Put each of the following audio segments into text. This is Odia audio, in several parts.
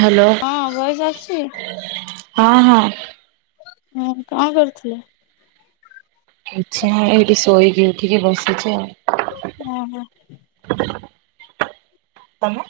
ହ୍ୟାଲୋ। ହଁ ବଏସ୍ ଆସଛି? ହଁ ହଁ। ହୁଁ କଣ କରୁଥିଲ? କିଛି ନାହଁ ଏଇଠି ଶୋଇକି ଉଠିକି ବସିଛି ଆଉ। ଓହୋ। ତମେ।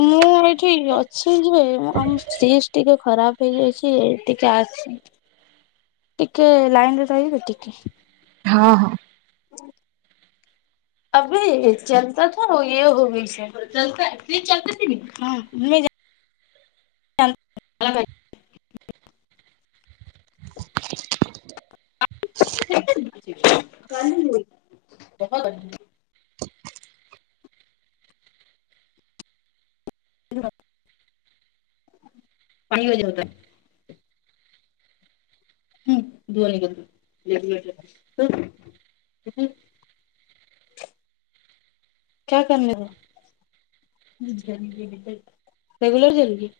ମୁଁ ଏଇଠି ଅଛି ଯିବେ ଆମ ସି ଟିକେ ଖରାପ ହେଇଯାଇଛି ଟିକେ ଆସି ଟିକେ ଲାଇନ ରେ ରହିବେ ଟିକେ। ହଁ ହଁ। [unintelligible] [inaudible] [unintelligible] [inaudible] [inaudible] [unintelligible] [inaudible] [inaudible] କ୍ୟା କର [unintelligible] ହୋ। ରେଗୁଲାର [unintelligible]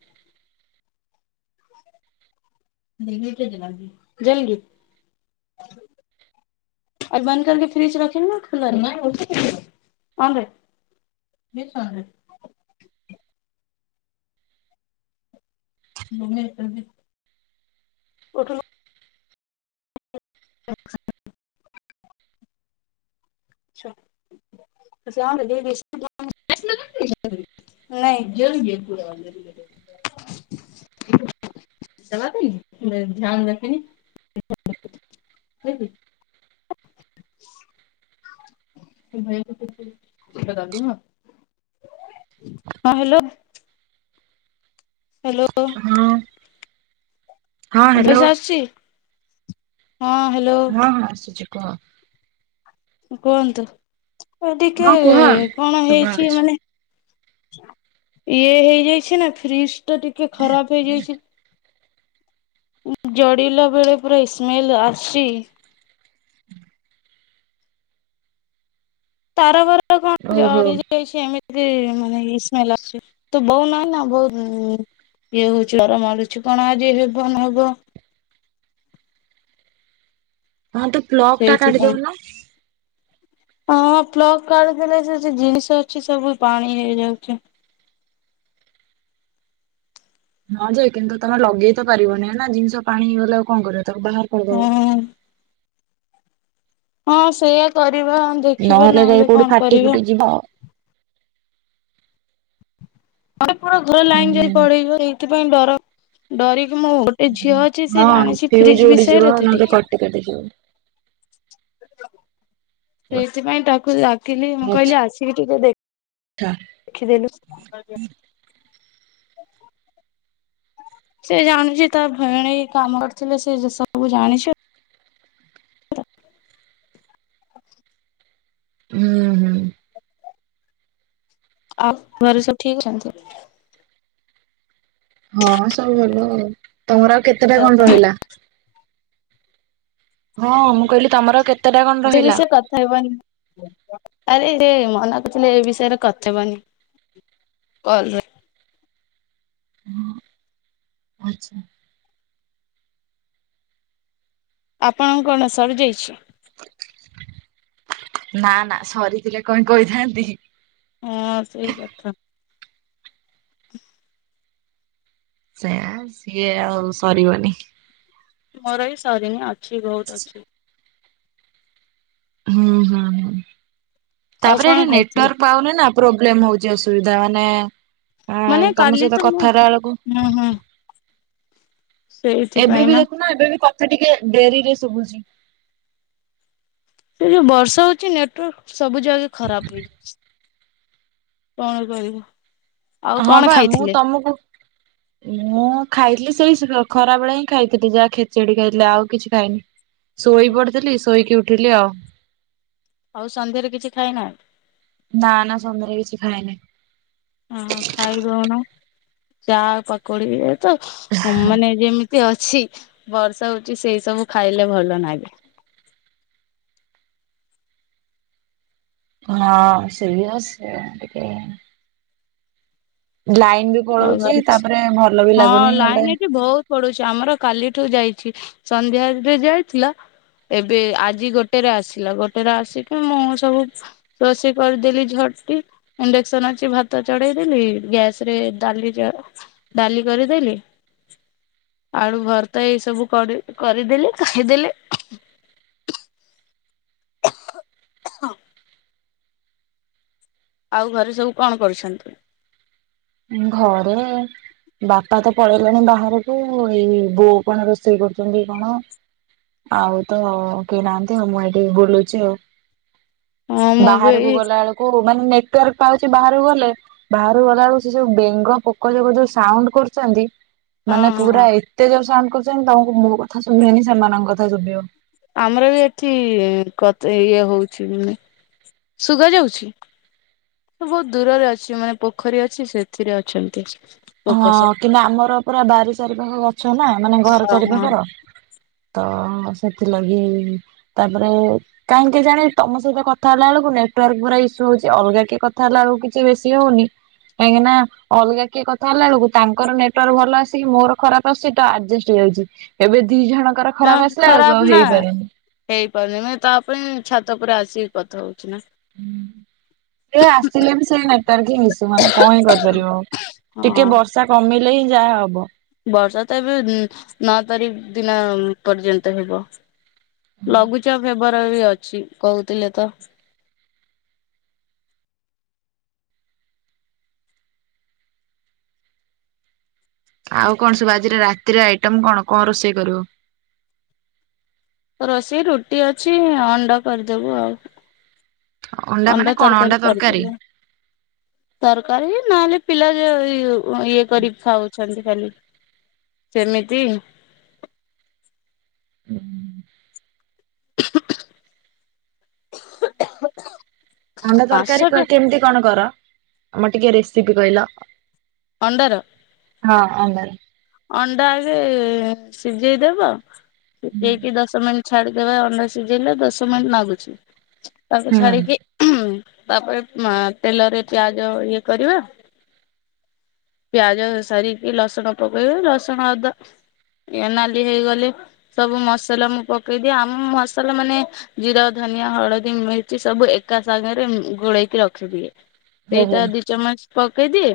[unintelligible] [inaudible] ଆଉ ବନ୍ଦ କରିକ ଫ୍ରିଜ ରଖିନୁ ଖୋଲାରେ ଓଁ ବେ। [unintelligible] [unintelligible] [inaudible] ଆଛା ଆ [unintelligible] [unintelligible] ଦବା ପାଇଁ ଧ୍ୟାନ ରଖନି ଖାଇଛି। [inaudible] [unintelligible] ହଁ ହ୍ୟାଲୋ ହ୍ୟାଲୋ ହଁ। ହଁ [unintelligible] ହ୍ୟାଲୋ। ଭଏସ ଆସୁଛି ହଁ ହ୍ୟାଲୋ। ହଁ ହଁ ଆସୁଛି କହ। କୁହନ୍ତୁ ଏ ଟିକେ ହଁ କୁହ କଣ ଶୁଭା ହେଇଛି ଯାଉଛି। ମାନେ ଇଏ ହେଇଯାଇଛି ନା ଫ୍ରିଜଟା ଟିକେ ଖରାପ ହେଇଯାଇଛି ଜଡ଼ିଲା ବେଳେ ପୁରା ଇ ସ୍ମେଲ୍ ଆସିଛି। ତାର ଫାର କଣ ଓହୋ। ଜଡି ଯାଇଛି ଏମିତି ମାନେ ଇ ସ୍ମେଲ ଆସୁଛି ତ ବୋଉ ନାହିଁ ନା ବୋ ଇଏ ହଉଛି ଡର ମାଡୁଛି କଣ ଆଜି ହେବ ନ ହବ ହଁ ତୁ ପ୍ଲକ ଟା ସେଇଥିପାଇଁ। କାଢିଦେଉନ। ହଁ ପ୍ଲକ୍ କାଢି ଦେଲେ ସେ ଜିନିଷ ଅଛି ସବୁ ପାଣି ହେଇଯାଉଛି। ହଁ ଯେ କିନ୍ତୁ ତମେ ଲଗେଇ ତ ପାରିବନି ନା ଜିନିଷ ପାଣି ହେଇଗଲେ ଆଉ କରିବ ତାକୁ ବାହାର କରିଦବ। ହୁଁ। ହଁ ସେଇୟା କରିବା ଦେଖିବା ନହେଲେ କଣ କରିବା। ଜିଭ। ଆମେ ପୁରା ଘର ହୁଁ ଲାଇନ ଯାଇ ପଳେଇବ ଏଇଥିପାଇଁ ଡର ଡରିକି ମୁଁ ଏ ଝିଅ ଅଛି ସେ ହଁ ଜାଣିଛି ଫ୍ୟୁଜ ଫ୍ରିଜ ଉଡିଯିବ ବିଷୟରେ ତ ଟିକେ [unintelligible] ସେଇଥିପାଇଁ ତାକୁ ଡାକିଲି ମୁଁ କହିଲି ଆଚ୍ଛା ଆସିକି ଟିକେ ଦେ [unintelligible] [unintelligible] [inaudible] ସେ ଜାଣିଛି ତା ଭେଣେଇ କାମ କରିଥିଲେ, ସେ ସବୁ ଜାଣିଛି। [inaudible] ହୁଁ। ହୁଁ। ଆଉ, ଘରେ ସବୁ [unintelligible] ହଁ ସବୁ ଭଲ ଅଉ, ତମର ଆଉ କେତେଟା କଣ ରହିଲା? ହଁ ମୁଁ କହିଲି ତମର କେତେଟା କଣ ସେ ରହିଲା? [unintelligible] ଆରେ ମନା କରିୁଥିଲେ ଏ ବିଷୟରେ [unintelligible] କଲ୍ ରେ [unintelligible] ଆପଣଙ୍କ କଣ ସରିଯାଇଛି? ନା ନା, ସରିଥିଲେ କଣ କହିଥାନ୍ତି। ହଁ ସେଇ କଥା। ସେୟା ସିଏ ଆଉ ସରିବନି। ମୋର ଏଇ ସରିନି ଅଛିି, ବହୁତ ଅଛିି। ହୁଁ ହୁଁ ହୁଁ, ଆଉ ତାପରେ କଣ ଏରି ଖାଇଥିଲେ? ନେଟୱର୍କ ପାଉନି ନା ପ୍ରୋବ୍ଲେମ ହଉଛି, ଅସୁବିଧା ମାନେ ମାନେ ଉଁ ତମ କାଲି ତ ସହିତ ମୁଁ କଥା ହେଲା [unintelligible] ହୁଁ ହୁଁ। ଏବେ ସେଇଥିପାଇଁ ବି ନା ଦେଖୁନ ଏବେ ବି କଥା ଟିକେ ଡେରି ରେ ଶଭୁଛି। ସେ ଯୋଉ ବର୍ଷା ହଉଛି ନେଟୱାର୍କ ସବୁ ଜାଗେ ଖରାପ ହେଇଯାଉଛି। କଣ କରିବ? ହଁ ବା, ମୁଁ ତମୁକୁ ମୁଁ ଖାଇଥିଲି ସେଇ [unintelligible] ଖରା ବେଳେ ହିଁ ଖାଇଥିଲି, ଯାହା ଖେଚେଡି ଖାଇଥିଲି, ଆଉ କିଛି ଖାଇନି। ଶୋଇ ପଡିଥିଲି, ଶୋଇକି ଉଠିଲି ଆଉ। ଆଉ ସନ୍ଧ୍ୟାରେ କିଛି ଖାଇନାହିଁ। ନା ନା, ସନ୍ଦରେ କିଛି ଖାଇନାହିଁ। ହଁ ଖାଇଦଉନ, ଚା ପ [unintelligible] ମାନେ ଯେମିତି ଅଛି ବର୍ଷା ହଉଛି, ସେଇ ସବୁ ଖାଇଲେ ଭଲ ନାଗେ। ହଁ ସେଇଆ ସେ ଟିକେ ଲାଇନ ବି ଆଉ ପଳଉଛି, ଘରେ ତାପରେ ଭଲ ବି ହଁ ଲାଗୁନି ଲାଇନ ଗୋଟେ ଏଠି ବହୁତ ପଡୁଛି ଆମର କାଲିଠୁ ଯାଇଛି, ସନ୍ଧ୍ୟରେ ବି ଯାଇଥିଲା। ଏବେ ଆଜି ଗୋଟେରେ ଆସିଲା, ଗୋଟେରେ ଆସିକି ମୁଁ ସବୁ ରୋଷେଇ କରିଦେଲି ଝଟଟି, ଇଣ୍ଡକ୍ସନ ଅଛି ଭାତ ଚଢେଇଦେଲି ଗ୍ୟାସ ରେ [unintelligible] ଡାଲି କରିଦେଲି। ଆଳୁ ଭର୍ତ୍ତା ଏଇ ସବୁ କରି କରିଦେଲି ଖାଇଦେଲି। ହ ଆଉ ଘରେ ସବୁ କଣ କରୁଛନ୍ତି? ଉଁ ଘରେ ବାପା ତ ପଳେଇଲେଣି ବାହାରକୁ, ଏଇ ବୋଉ କଣ ରୋଷେଇ କରୁଛନ୍ତି କଣ? ଆଉ ତ କେହି ନାହାନ୍ତି ଆଉ, ମୁଁ ଏଇଠି ବୁଲୁଛି ଆଉ। ହଁ ମୁଁ ବି ବାହାରକୁ ଏଇ ଗଲା ବେଳକୁ ମାନେ ନେଟୱାର୍କ ପାଉଛି ବାହାରକୁ ଗଲେ, ବାହାରକୁ ଗଲା ବେଳୁ ସେ ସବୁ ବେଙ୍ଗ ପୋକ ଜୋକ ଯୋଉ ସାଉଣ୍ଡ୍ କରୁଚନ୍ତି ହଁ ମାନେ ହଁ ପୁରା ଏ ଏତେ ଜୋର୍ ସାଉଣ୍ଡ କରୁଚନ୍ତି ତମକୁ ମୋ କଥା ଶୁଭିଅନି ସେମାନଙ୍କ କଥା ଶୁଭିବ। ଆମର ବି ଏଠି କତ୍ ଇଏ ହଉଛି ମାନେ ଶୁଗା ଯାଉଛି। [unintelligible] ବହୁତ୍ ଦୂରରେ ଅଛି ମାନେ ପୋଖରୀ ଅଛି ସେଥିରେ ଅଛନ୍ତି। ପୋକ ହଁ ସବୁ କିନ୍ତୁ ଆମର ପୁରା ବାରି ଚାରି ପାଖ ଗଛ ନା ମାନେ ଘର ଚାରି ହଁ ପାଖର ତ ସେଥିଲାଗି ତାପରେ କାଇଁ କେଜାଣି ତମ ସହିତ କଥା ହେଲା ଅଳକୁ ନେଟୱାର୍କ ପୁରା ଇସ୍ୟୁ ହଉଛି ଅଲ୍ଗା କିଏ କଥା ହେଲା ଅଳକୁ କିଛି ବେଶୀ ହଉନି। କାଇ‍ଁକି ନା ଅଲ୍ଗା କିଏ କ ଥା ହେଲା ଆଳକୁ ତାଙ୍କର ନେଟୱାର୍କ ଭଲ ଆସିକି ମୋର ଖରାପ ଆସୁଚି [unintelligible] ଆଡଜେଷ୍ଟ ହେଇଯାଉଚି ଏବେ ଦି ଜଣ ଙ୍କର ହଁ ଖରାପ୍ ଆସିଲା ଆଳକୁ ଖରାପ ଆଉ ନା ହେଇପାରେନି। ହେଇପାରୁନି ମାନେ ତା ପାଇଁ ଛାତ ଉପରେ ଆସିକି କଥା ହଉଛି ନା। ହୁଁ ସେ ଆସିଲେ ବି ସେଇ ନେଟୱାର୍କ ହିଁ ଇସ୍ୟୁ ମାନେ କଁ ହିଁ କରିପାରିବ ଆଉ। ଟିକେ ହଁ। ବର୍ଷା କମିଲେ ହିଁ ଯାହା ହବ। ବର୍ଷା ତ ଉଁ ଏବେ ନଅ ତାରିଖ୍ ଉଁ ଦିନ ପର୍ଯ୍ୟନ୍ତ ହେବ। ଲଘୁଚାପ୍ ହେବାର ବି ଅଛି କହୁଥିଲେ ତ। ଆଉ କଣ ସବୁ ଆଜିର ରାତିରେ ଆଇଟମ୍ କଣ କଁ ରୋଷେଇ କରିବ? ରୋଷେଇ ରୁଟି ଅଛି ଅଣ୍ଡ କରିଦବୁ ଆଉ। ଅଣ୍ଡା ତରକାରୀ କରିଦେଲେ ତରକାରୀ ନଏଲେ ପିଲା ଯୋ [unintelligible] ଇଏ କରି ଖାଉଛି। ସେମ୍ତି ଖାଲି ସେମିତି। ହୁ ହୁଁ। [inaudible] ଅଣ୍ଡା ତରକାରୀ କ କାଶଟା କେମିତି କଣ କର ଆମ ଟିକେ ରେସିପି କହିଲ? ଅଣ୍ଡାର? ହଁ ଆଣ୍ଡାର। ଅଣ୍ଡା ଆଗେ ସିଝେଇଦେବ ସିଝେଇକି ଦଶ ମିନ୍ ଛାଡିଦବା ଅଣ୍ଡା ସିଝେଇଲେ ଦଶ ମିନିଟ୍ ନାଗୁଛି ତାକୁ ଛାଡିକି ତାପରେ ମାଁ ତେଲରେ ପିଆଜ ଇଏ କରିବା ପିଆଜ ସାରିକି ଲସୁଣ ପକେଇବେ ରସୁଣ ଅଦା ଆଜ୍ଞା ନାଲି ହେଇଗଲେ ସବୁ ମସଲା ମୁଁ ପକେଇଦିଏ ଆମ ମସଲା ମାନେ ଜିରା ଧନିଆ ହଳଦୀ ମିର୍ଚି ସବୁ ଏକା ସାଙ୍ଗରେ ଉଁ ଗୋଳେଇକି ରଖିଦିଏ। ଓହୋ ସେଇଟା ଦି ଚାମଚ ପକେଇଦିଏ,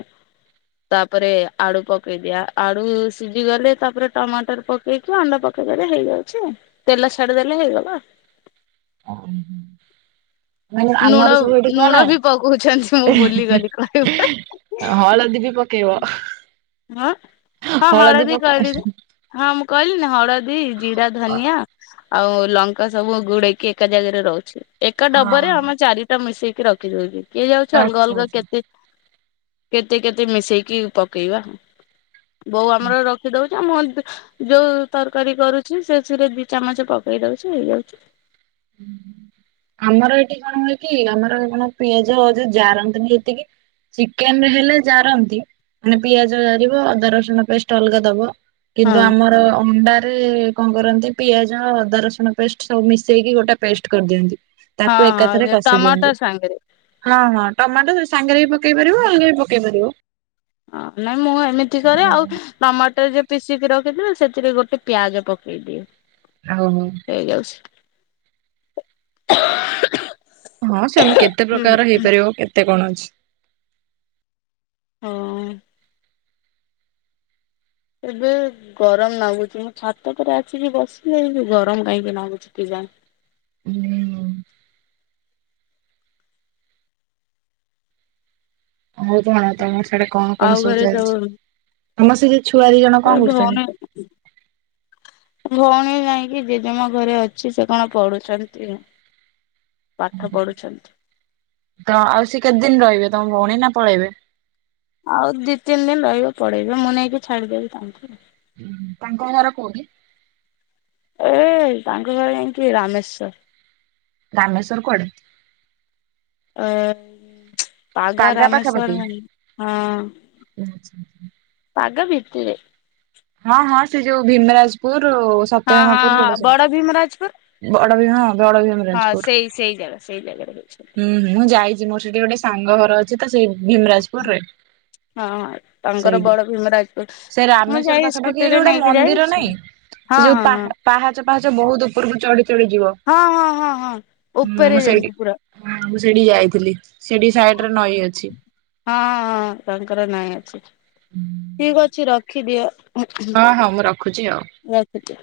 ତାପରେ ଆଳୁ ପକେଇଦିଆ। ଆଳୁ ସିଜି ଗଲେ ତାପରେ ଟମାଟର ପକେଇକି ଅଣ୍ଡା ପକେଇଦଲେ ହେଇଯାଉଛି। ତେଲ ଛାଡ଼ି ଦେଲେ ହଇଗଲା। ଅଁ ହଁ ହୁଁ-ହୁଁ ମାନେ ଲୁଣ ଆମର ସବୁ ଏଇଠି ଲୁଣ ବି ପକଉଛନ୍ତି ମୁଁ କୁହନାଇଁ, ଭୁଲିଗଲି କହିବା। ହଳଦୀ ବି ପ [unintelligible] ହଁ-ହଁ ହଳଦୀ କହିଲି [unintelligible] ହଁ ମୁଁ କହିଲି ନି ହଳଦୀ ଜିରା ହଁ ଧନିଆ ଆଉ ଲଙ୍କା ସବୁ ଗୁଡେଇକି ଏକା ଜାଗାରେ ରହୁଛି ଏକା ଡବାରେ ଆମ ଚାରି ଟ ମିଶେଇକି ରଖିଦଉଚି କିଏ ଯାଉଚି ଅଲ୍ଗା ଆଚ୍ଛା ଅଲ୍ଗା ଆଚ୍ଛା। କେତେ କେତେ କେତେ ମିଶେଇକି ପକେଇବା ବୋଉ ଆମର ରଖିଦଉ [unintelligible] ଯଉ ତରକାରୀ କରୁଛି ସେଥିରେ ଦି ଚାମଚ ପକେଇ ଦଉଛି ହେଇଯାଉଛି। [unintelligible] ଆମର ଏଠି କଣ ହୁଏ କି ଆମର କଣ ପିଆଜ ଯଉ ଜାରନ୍ତିନି ଏତିକି ଚିକେନ୍ ରେ ହେଲେ ଜାରନ୍ତି ମାନେ ପିଆଜ ଜାରିବ ଅଦା ରସୁଣ ପେଷ୍ଟ ଅଲ୍ଗା ଦବ। କିନ୍ତୁ ହଁ ଆମର ଅଣ୍ଡାରେ କଣ କରନ୍ତି ପିଆଜ ଅଦା ରସୁଣ ପେଷ୍ଟ ସବୁ ମିଶ୍ ଶେଇ କି ଗୋଟା ପେଷ୍ଟ କରିଦିଅନ୍ତି ହଁ ତାକୁ ଏକାଥରେ ହଁ କଷି ଟମାଟର ଦିଅନ୍ତି। ସାଙ୍ଗରେ ହଁ-ହଁ ଟମାଟ ସେଇ ସାଙ୍ଗରେ ବି ପକେଇ ପାରିବ ଅଲ୍ଗା ବି ପକେଇ ପାରିବ। ଅଁ ନାଇଁ ମୁଁ ଏମିତି କରେ ଆଉ ଟମାଟ ଯଉ ପିଶିକି ରଖିଥି [unintelligible] ସେଥିରେ ଗୋଟେ ପିଆଜ ପକେଇଦିଏ। ଆଉ। ହେଇ ଯାଉଛି। ହଁ ସେମି କେତେ ପ୍ରକାର ହେଇପାରିବ କେତେ କଣ ଅଛି। ହଁ। ଏବେ ଗରମ ଲାଗୁଛି ମୁଁ ଛାତ ଉପରେ ଆସିକି ବସିଲିଣି ଗରମ କାହିଁକି ନାଗୁଛି କେଜାଣି? ହୁଁ ହଉ ହଁ ତମର ସେଆଡେ କଣ କଣ ଆଉ ସବୁ ଘରେ ଚାଲିଛି, ତମ ସେ ଯ ଛୁଆ ଦି ଜଣ ଏ କଣ କରୁଛନ୍ତି? ଭଉଣୀ [inaudible] ଭଉଣୀ ନାଇଁ କିି ଜେଜମା ଘରେ ଅଛି ସେ କଣ ପଢୁଛନ୍ତି। ପାଠ ପଢୁଛନ୍ତି। ତ ଆଉ ସେ କେତେଦିନ ରହିବେ ତମ ଭଉଣୀ ନା ପଳେଇବେ? ଆଉ ଦି ତିନି ଦିନ ରହିବେ ପଳେଇବେ ମୁଁ ନେଇକି ଛାଡିଦେବି ତାଙ୍କୁ। ହୁଁ ତାଙ୍କ ଘର କୋଉଠି? ଏ ତାଙ୍କ ଘର ଯାଇକି ରାମେଶ୍ଵର। ରାମେଶ୍ଵର କୁଆଡ଼େ? ଅ ପାଗା ବାଗା ପାଖାପାଖି। ରାମେଶ୍ଵର ଯାଇଁ, ହଁ ଆଚ୍ଛା। ପାଗା ଭିତରେ। ହଁ ହଁ ସେ ଯୋଉ ଭୀମରାଜପୁର ହଁ ହଁ ସତ୍ୟଭାମାପୁର ସେଗୁଡା ହଁ ବଡ଼ ଭୀମରାଜପୁର ବଡ ଦିନ ଅଧଘଣ୍ଟା ଯେହେତୁ, ହଁ ସେଇ ସେଇ ଜାଗା ସେଇ ଜାଗାରେ ରଉଛନ୍ତି। ହୁଁ ମୁଁ ଯାଇଛି ମୋର ସେଠି ଗୋଟେ ସାଙ୍ଗ ଘର ଅଛି ତ ସେଇ ଭୀମରାଜପୁର ରେ। ହଁ ହଁ ତାଙ୍କର ବଡ ଭୀମରାଜକୁଲ ମୁଁ ଯାଇ ସେଇଠି ସ୍କୁଟିରେ ଗୋଟେ ନେଇକି ମନ୍ଦିର ଯାଇଛି ନାଇଁ ହଁ ସେ ଯୋଉ ହଁ ପା ହଁ। ପାହାଚ ପାହାଚ ବହୁତ ଉପରକୁ ଚଢି ଚଢି ଯିବ? ହଁ ହଁ ହଁ ହଁ ମୁଁ ଉପରେ ସେଇଠି ଜାଇଙ୍କି ପୁରା। ମୁଁ ସେଇଠି ଯାଇଥିଲି ସେଠି ସାଇଡ ରେ ନଈ ଅଛି। ହଁ ତାଙ୍କର ନାଇଁ ଅଛି ଠିକ ଅଛି ରଖିଦିଅ। ହଁ ହଁ ମୁଁ ରଖୁଛି ଆଉ। ରଖୁଛି।